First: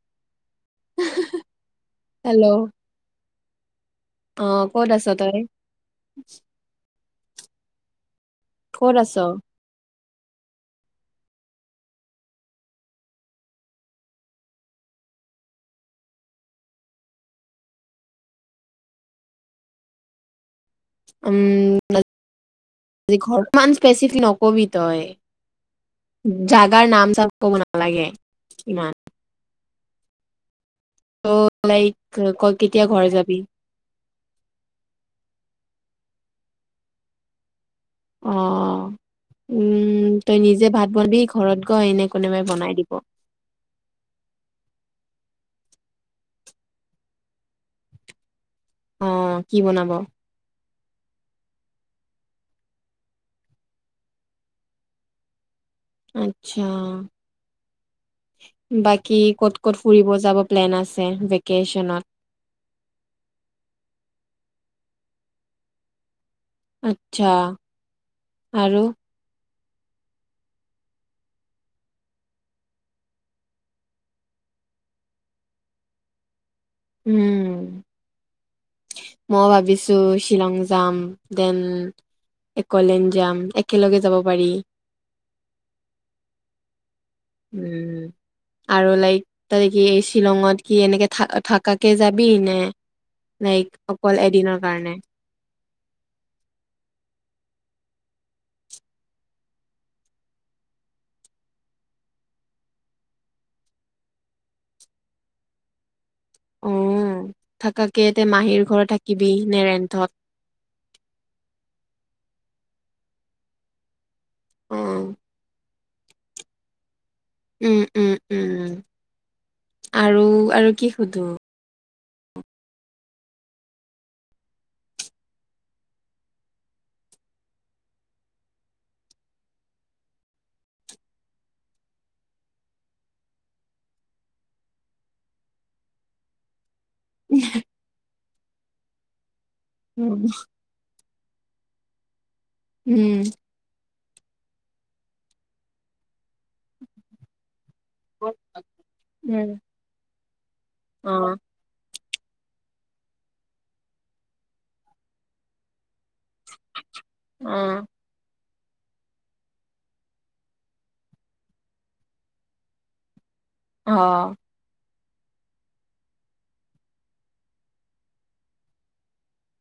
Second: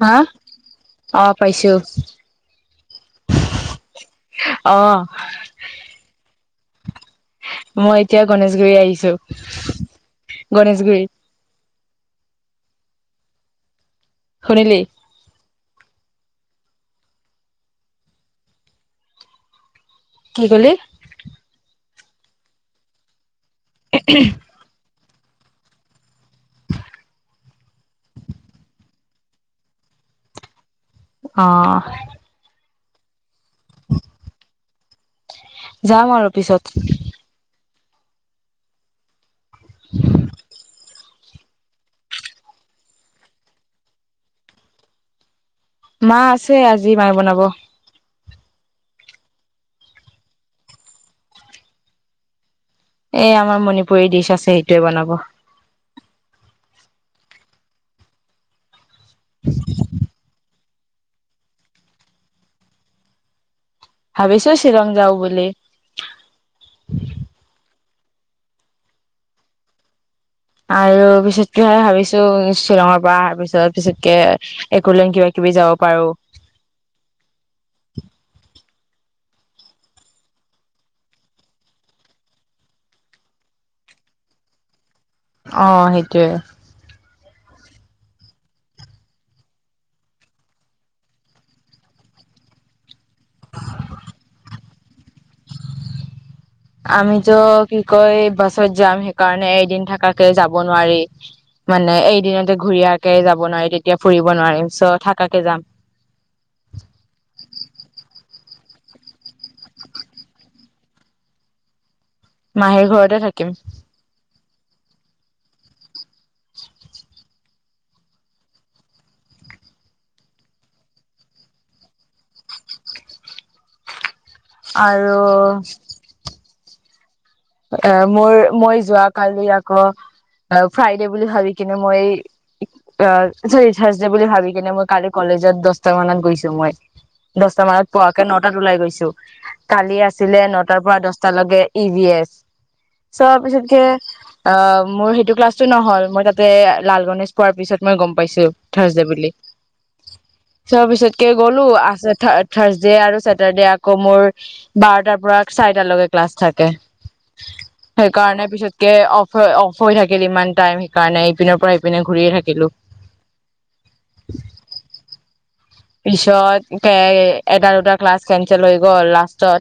হা অ পাইছো হেল্ল' অ', ক'ত আছ তই? মই এতিয়া গনেশগুৰি ক'ত আহিছো। আছ গণেশগুৰি। শুনিলি? কি ক'লি? উম, ঘৰ মান স্পেচিফিক নক'বি তই। জাগাৰ নাম চাপ ক'ব নালাগে ইমান। অ ত' লাইক ক' কেতিয়া ঘৰ যাবি? যাম আৰু পিছত। অহ উম, তই নিজে ভাত [unintelligible] ঘৰত গৈ এনে কোনোবাই বনাই দিব। মা আছে, আজি মায়ে বনাব। অ', কি বনাব? এ আমাৰ মণিপুৰী ডিচ আছে সেইটোৱে বনাব। আতছা বাক কি ক'ত ক'ত ফুৰিব যাব? প্লেন আছে ভেকেশ্যনত? ভাবিছো শ্বিলং যাওঁ বুলি। আতচ্ছা আৰু? আৰু পিছতকেহে ভাবিছো শ্বিলঙৰ পৰা আৰ পিছত পিছতকে একলেন কিবা কিবি যাব পাৰো। উম। মই ভাবিছো শ্বিলং যাম, দেন একলেন যাম একেলগে যাব পাৰি। অ', সেইটোয়ে। উম, আৰু লাইক তই কি এই শ্বিলঙত কি এনেকে থ থাকাকে যাবি নে লাইক অকল এদিনৰ কাৰণে? আমি ত কি কয় বাছত যাম, সেইকাৰণে এদিন থাকাকে যাব নোৱাৰি মানে এইদিনতে ঘুৰি আহাকে যাব নোৱাৰি তেতিয়া ফুৰিব নোৱাৰিম চ থাকাকে যাম। অ থাকাকে তে মাহীৰ ঘৰত থাকিবি নে ৰেন্ঠত? মাহীৰ ঘৰতে থাকিম। [unintelligible] উম, উম, উম, উম আৰু আৰু কি সুধো? আৰু এ মোৰ মই যোৱা কালি আকৌ ফ্ৰাইডে বুলি ভাবি কিনে মই আ, চৰি থাৰছডে বুলি ভাবি কিনে মই কালি কলেজত দচটা মানত গৈছো মই। দচটা মানত পোৱাকে নটাত ওলাই গৈছো। কালি উম আছিলে নটাৰ পৰা দচ তালকে ই ভি এছ উম চ'পিছতকে অ', মোৰ সেইটো ক্লাছটো নহ'ল মই তাত তে লাল গনেশ পোৱাৰ পিছত মই গম পাইছো থাৰ্চডে বুলি। উম, চ অ পিছত কে গ'লো আছে থ থাৰ্চ আৰু ছেটাৰ্ডে আকৌ মোৰ বাৰটাৰ পৰা চাৰিটালৈকে ক্লাছ থাকে। অ'। সেইকাৰণে পিছতকে অফ অফ হৈ থাকিল ইমান টাইম সেইকাৰণে ইপিনৰ পৰা ইপিনে ঘূৰিয়ে থাকিলো। অ'। পিছতকে এটা, দুটা ক্লাছ কেনচেল হৈ গ'ল লাষ্টত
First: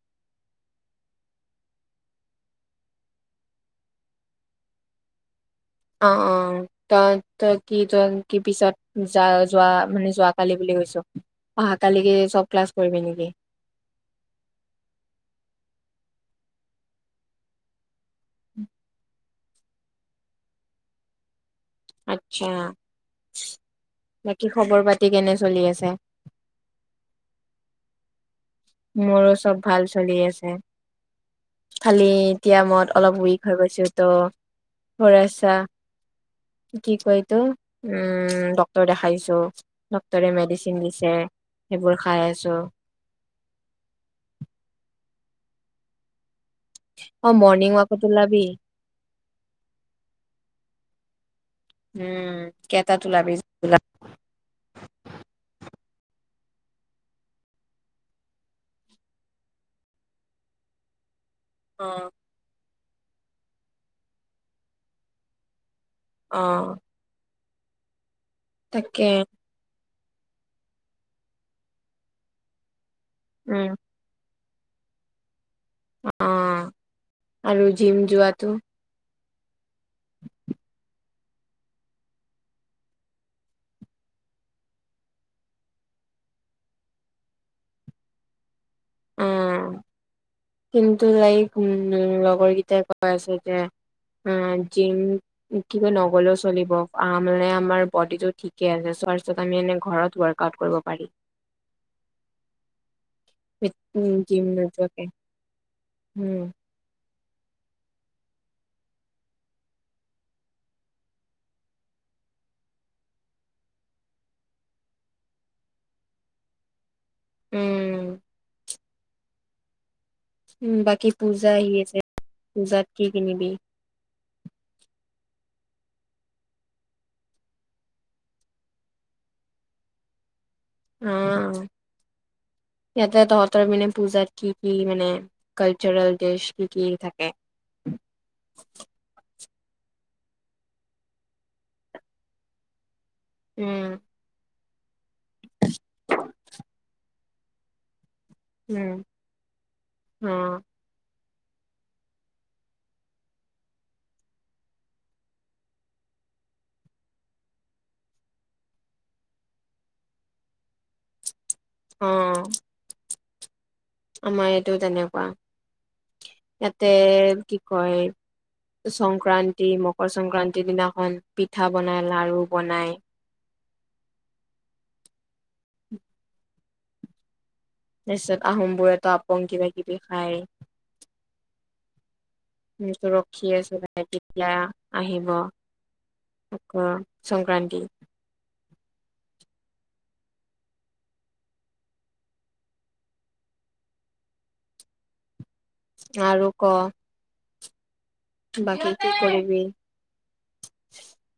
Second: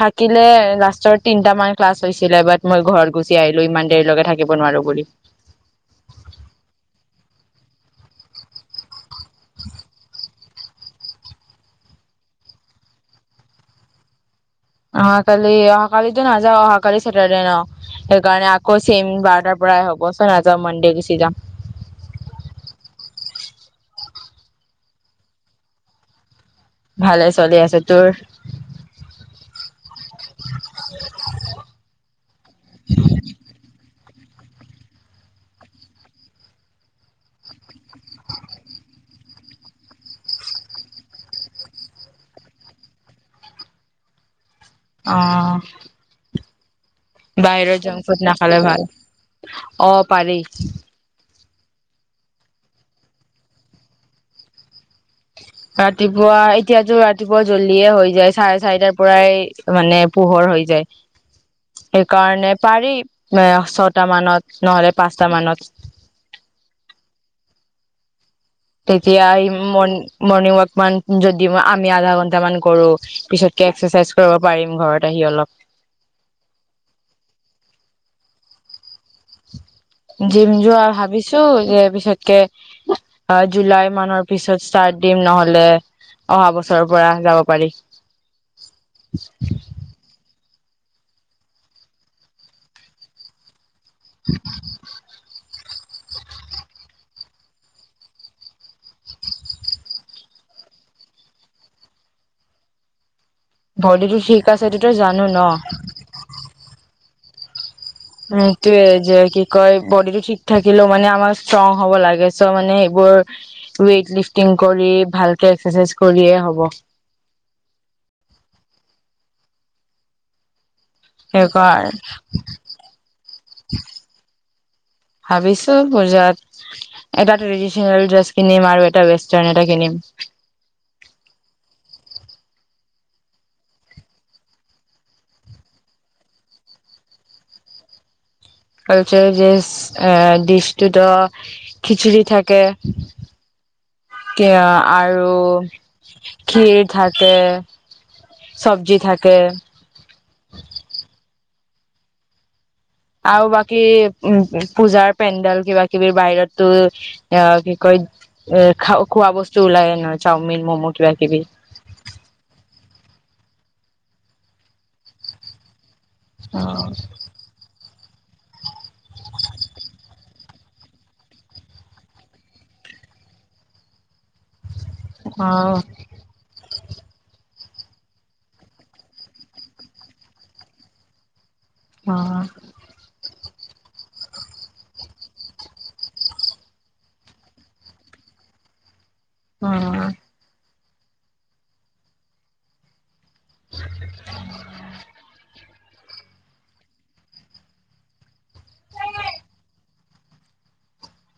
থাকিলে লাষ্টৰ তিনটা মান ক্লাছ হৈছিলে বাট মই ঘৰত গুচি আহিলো ইমান দেৰিলৈকে থাকিব নোৱাৰো বুলি। অ', অ', তই, তই কি তই কি পিছত যা-যোৱা মানে যোৱাকালি বুলি কৈছ অহাকালি কি চব ক্লাছ কৰিবি নেকি? অহাকালি অহা কালিতো নাযাওঁ অহা কালি চেটাৰডে ন? সেইকাৰণে আকৌ চেইম বাৰটা পুৰা এবচৰ নাযাও মনডে গুচি যাম। আচ্ছা বাকী খবৰ পাতি কেনে চলি আছে? ভালে চলি আছো। তোৰ? মোৰো চব ভাল চলি আছে। খালি ডক্টৰক দেখাই আচা। কি কয় এই টো? উম ডক্টৰ দেখাইছো ডক্টৰে মেডিচিন দিছে সেইবোৰ খাই আছো। অ'। অ মৰ্ণিং বাহিৰৰ ৱাকত জাংক ফুড না ওলাবি খালে ভাল। অ' পাৰি। উম কেইটাত ওলাবি? ৰাতিপুৱা এতিয়াতো ৰাতিপুৱা জ্বলদিয়ে হৈ যায়। চাৰে চাৰিটাৰ পৰাই মানে পোহৰ হৈ যায়। অ সেইকাৰণে পাৰি এ ছয়টা মানত নহলে পাঁচটা মানত। অ'। তাকে তেতিয়া আহিবি মণি মৰ্ণিং ৱাক মান যদি আমি আধা ঘন্টা মান কৰো। উম পিছতকে এক্সাৰচাইজ কৰা পাৰিম ঘৰত আহি অলপ। অ' আৰু জিম যোৱাটো? জিম যোৱা ভাবিছো যে পিছতকে জুলাই মানৰ পিছত ষ্টাৰ্ট দিম নহ'লে অহা বছৰৰ পৰা যাব পাৰি। অ [unintelligible] কিন্তু লাইক উম, লগৰকেইটাই কৈ আছে যে অ', জিম কি নগলেও চলিব মানে আমাৰ ব'ডিটো ঠিকে আছে চ্থত আমি এনে ঘৰত ৱৰ্ক আউট কৰিব পাৰি। বডিটো ঠিক জিম আছেতই নোযোৱাকে জানো ন'। উম উটোয়ে যে কি কয় বডিটো ঠিক থাকিলেও মানে আমাৰ ষ্ট্ৰং হ'ব লাগে চ' মানে সবোৰ ৱেইট লিফটিং কৰি ভালকে এক্সাৰচাইজ কৰিয়ে হ'ব। উম। উম, বাকী পূজা আহি সেইকাৰ আছে, পূজাত কি কিনিবি? ভাবিছো পূজাত এটা ট্ৰেডিচনেল ড্ৰেছ কিনিম আৰু এটা ৱেষ্টাৰ্ণ এটা কিনিম। অ', ইয়াতে তহঁতৰ মানে পূজাত কি কি মানে কালচাৰেল ড্ৰেছ কি কি থাকে? কালচাৰেল ডিচ ডিচটোত অঁ খিচিৰি থাকে উম আৰু ক্ষীৰ থাকে চবজি উম থাকে অ আৰু বাকী উ পূজাৰ পেণ্ডেল কিবা কিবি বাহিৰততো এ কি কয় এ খ খোৱা বস্তু ওলায় নহয় চাওমিন ম'ম' কিবা কিবি অঁ আমাৰ এইটো তেনেকুৱা অ ইয়াতে কি হয় সংক্ৰান্তি মকৰ সংক্ৰান্তিৰ দিনাখন পিঠা বনাই লাড়ু বনায় আঅ তাৰপিছত আহোমবোৰেতা আপং কিবা কিবি, খায় অঁ ৰখ্খি আছো চাই তেতিয়া, আহিব আ সংক্ৰান্তি অম [inaudible] আৰু ক বাকী কি কৰিববি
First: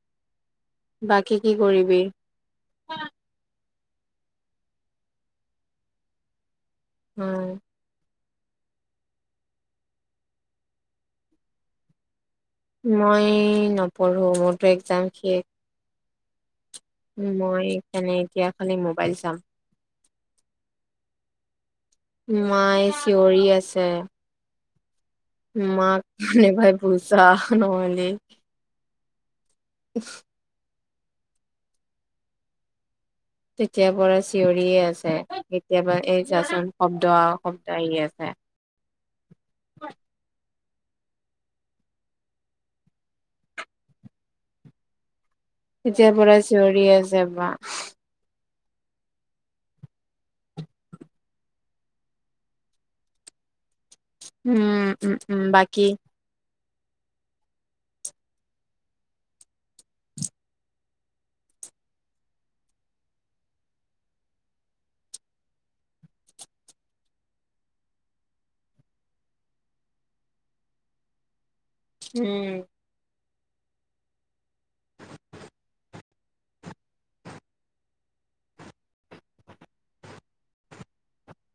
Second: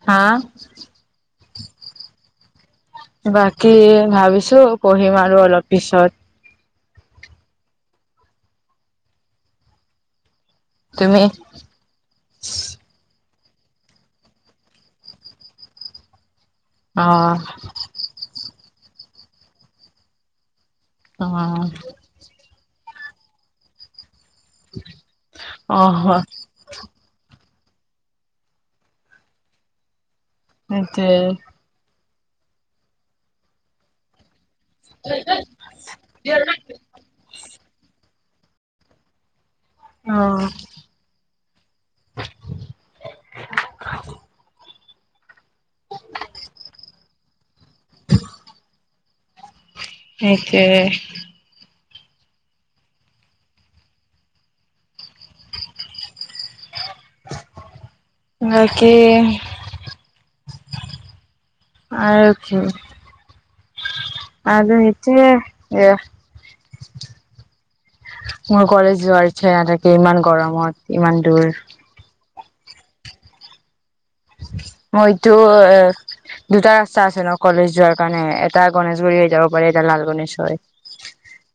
হা কি কৰিবি বাকী ভাবিছো পঢ়িম আৰু অলপ পিছত উম তুমি মই নপঢ়ো মোৰতো এক্জাম শেষ অ উম এই খানে এতিয়া মোবাইল চাম অঁ মাই চিঞৰি আছে [inaudible] অ মাক মানে ভাই বুজা নোহলে [unintelligible] সেইটোৱে তেতিয়াৰ পৰাই চি থিয়ৰি আছে কেতিয়াবা এই জাচোন শব্দ আ শব্দ আহি আছে অঁ [unintelligible] তেতিয়াৰ পৰা চিঞৰি আছে বা [inaudible] সেইটোৱে উম, উম উম বাকী বাকী আৰু কি [unintelligible] মোৰ কলেজ যোৱাৰ ইচ্ছা নাথাকে ইমান গৰমত ইমান দূৰ উম মইতো এ দুটা ৰাস্তা আছে ন কলেজ যোৱাৰ কাৰণে এটা গনেেশগুৰি হৈ যাব পাৰি এটা লাল গনেশ হৈ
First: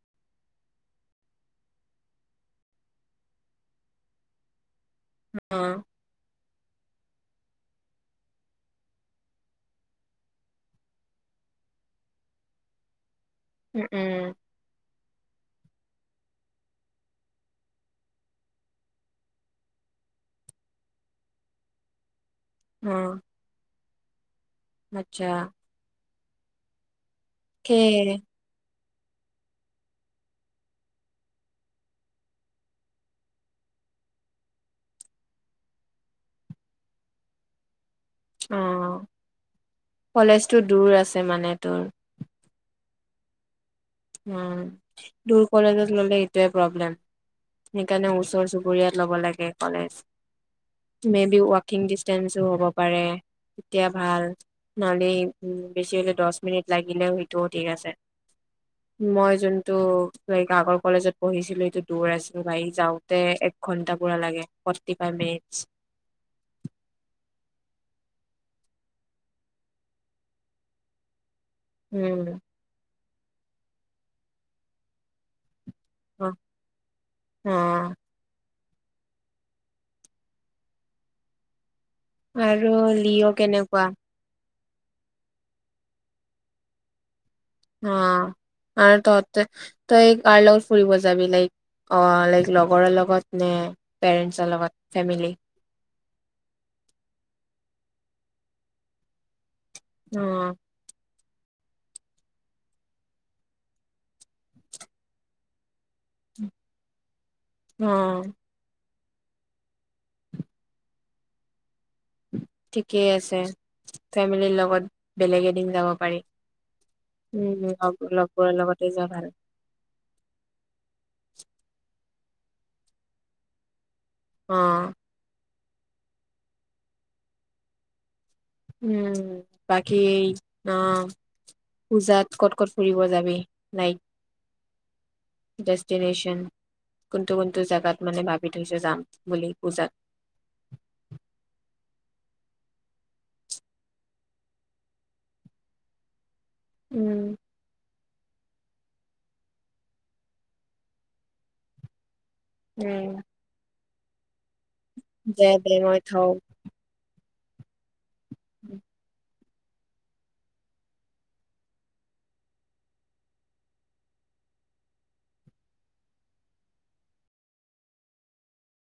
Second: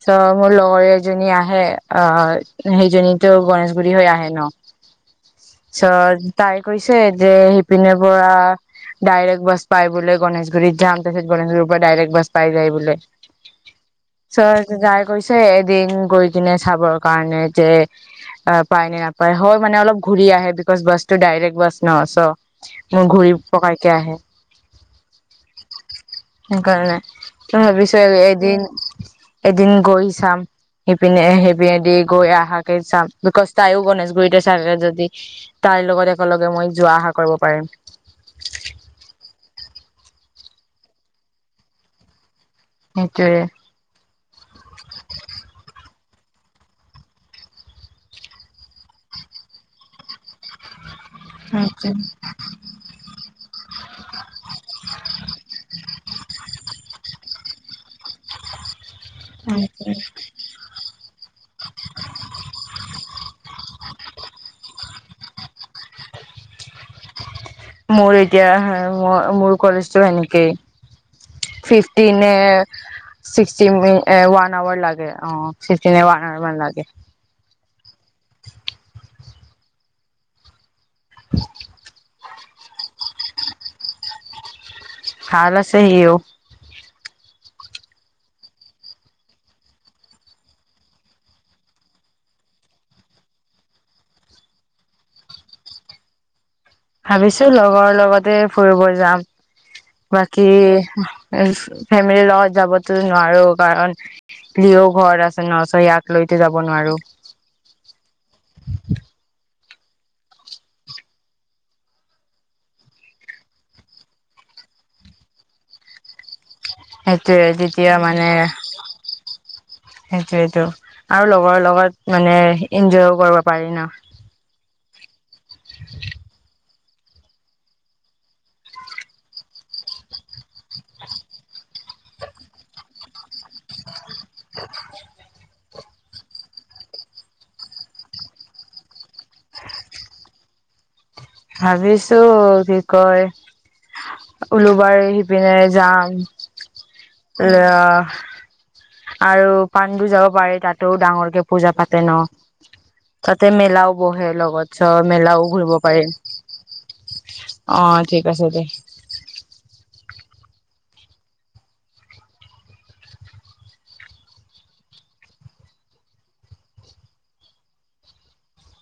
চ মোৰ লগৰ এজনী আহে আহ সেইজনীতো গনেশগুৰি হৈ আহে ন আ অ', ছা তাই কৰিছে যে শিপিনীৰ পৰা ডাইৰেক্ট বাছ পাই বোলে গণেশগুৰিত যাম তাৰপিত গণেশগুৰিৰ পৰা ডাইৰেক্ট বাছ পাই যায় বোলে উম, উম, চজ যায় গৈছে এদিন গৈ কিনে চাবৰ কাৰণে যে অ পায় নে নাপায় হয় মানে অলপ ঘূৰি আহে বিকজ বাছ টো ডাইৰেক্ট বাছ ন চ মোৰ অ', ঘূৰি পকাই তাহ আচ্ছা সেইকাৰণে তই ভাবিছ সেয়ে এদিন এদিন গৈ চাম সিপিনে সিপিনেদি গৈ অহাকে চাম বিকজ তাইও গনেেশগুৰিতে চাকে যদি তাইৰ লগত একেলগে মই যোৱা অহা কৰিব পাৰিম অ', কলেজটো দূৰ আছে মানে তোৰ সেইটোৱে উ দুৰ কলেজত ললে এইটোৱে প্ৰব্লেম সেইকাৰণে ওচৰ চুবুৰীয়াত ল'ব লাগে কলেজ মে বি ৱাকিং ডিচেঞ্চো হ'ব পাৰে তেতিয়া ভাল নহ'লে বেছি হ'লে দহ মিনিট লাগিলেও সেইটোত ঠিক আছে মই যোনটো লাইক আগৰ কলেজত পঢ়িছিলো এইটো দূৰ আছিলো আহ়ি যাওঁতে এক ঘন্টা পুৰা লাগে ফোৰটি ফাইভ মিনিটছ মোৰ এতিয়া ম মোৰ কলেজতটো সেনেকেই fifteen um, sixty one hour লাগে অ চিতি নে মন লাগে অ' [unintelligible] আৰু লিঅ' কেনেকুৱা ভাল আছে সিও অ আৰু তহ তই লগত ফুৰিব যাবি লাইক অ লাইক লগৰৰ লগত নে পেৰেঞ্চৰ লগত ফেমিলি ভাবিছো লগৰ লগতে ফুৰিব যাম বাকী অ' ফেমিলিৰ লগত যাবতো নোৱাৰো কাৰণ লিঅও ঘৰত আছে ন চ ইয়াক লৈতে যাব নোৱাৰো অ' ঠিকেই আছে ফেমিলিৰ লগত বেলেগ এদিন যাব পাৰি সেইটোয়ে উম তেতিয়া লগ লগবোৰৰ লগতে যোৱা ভাল সেইটোৱেতো আৰু লগৰ লগত মানে এনজয়ও কৰিব পাৰি ন। অ [unintelligible] উম বাকী অ পূজাত ক'ত ক'ত ফুৰিব যাবি লাইক [unintelligible] ডেষ্টিনেশচন কোনটো কোনটো জোগাত মানে ভাবি থৈছে যাম বুলি বুজাত ভাবিছো কি কয় উলুবাৰী সিপিনে যাম উম [unintelligible] আৰু পাণ্ডু যাব পাৰি তাতো ডাঙৰকে পূজা পাতে ন। উম তাতে মেলাও বহে লগত চ দে মেলাও ঘূৰিব দে মই পাৰি থওঁ অ ঠিক আছে দে [unintelligible]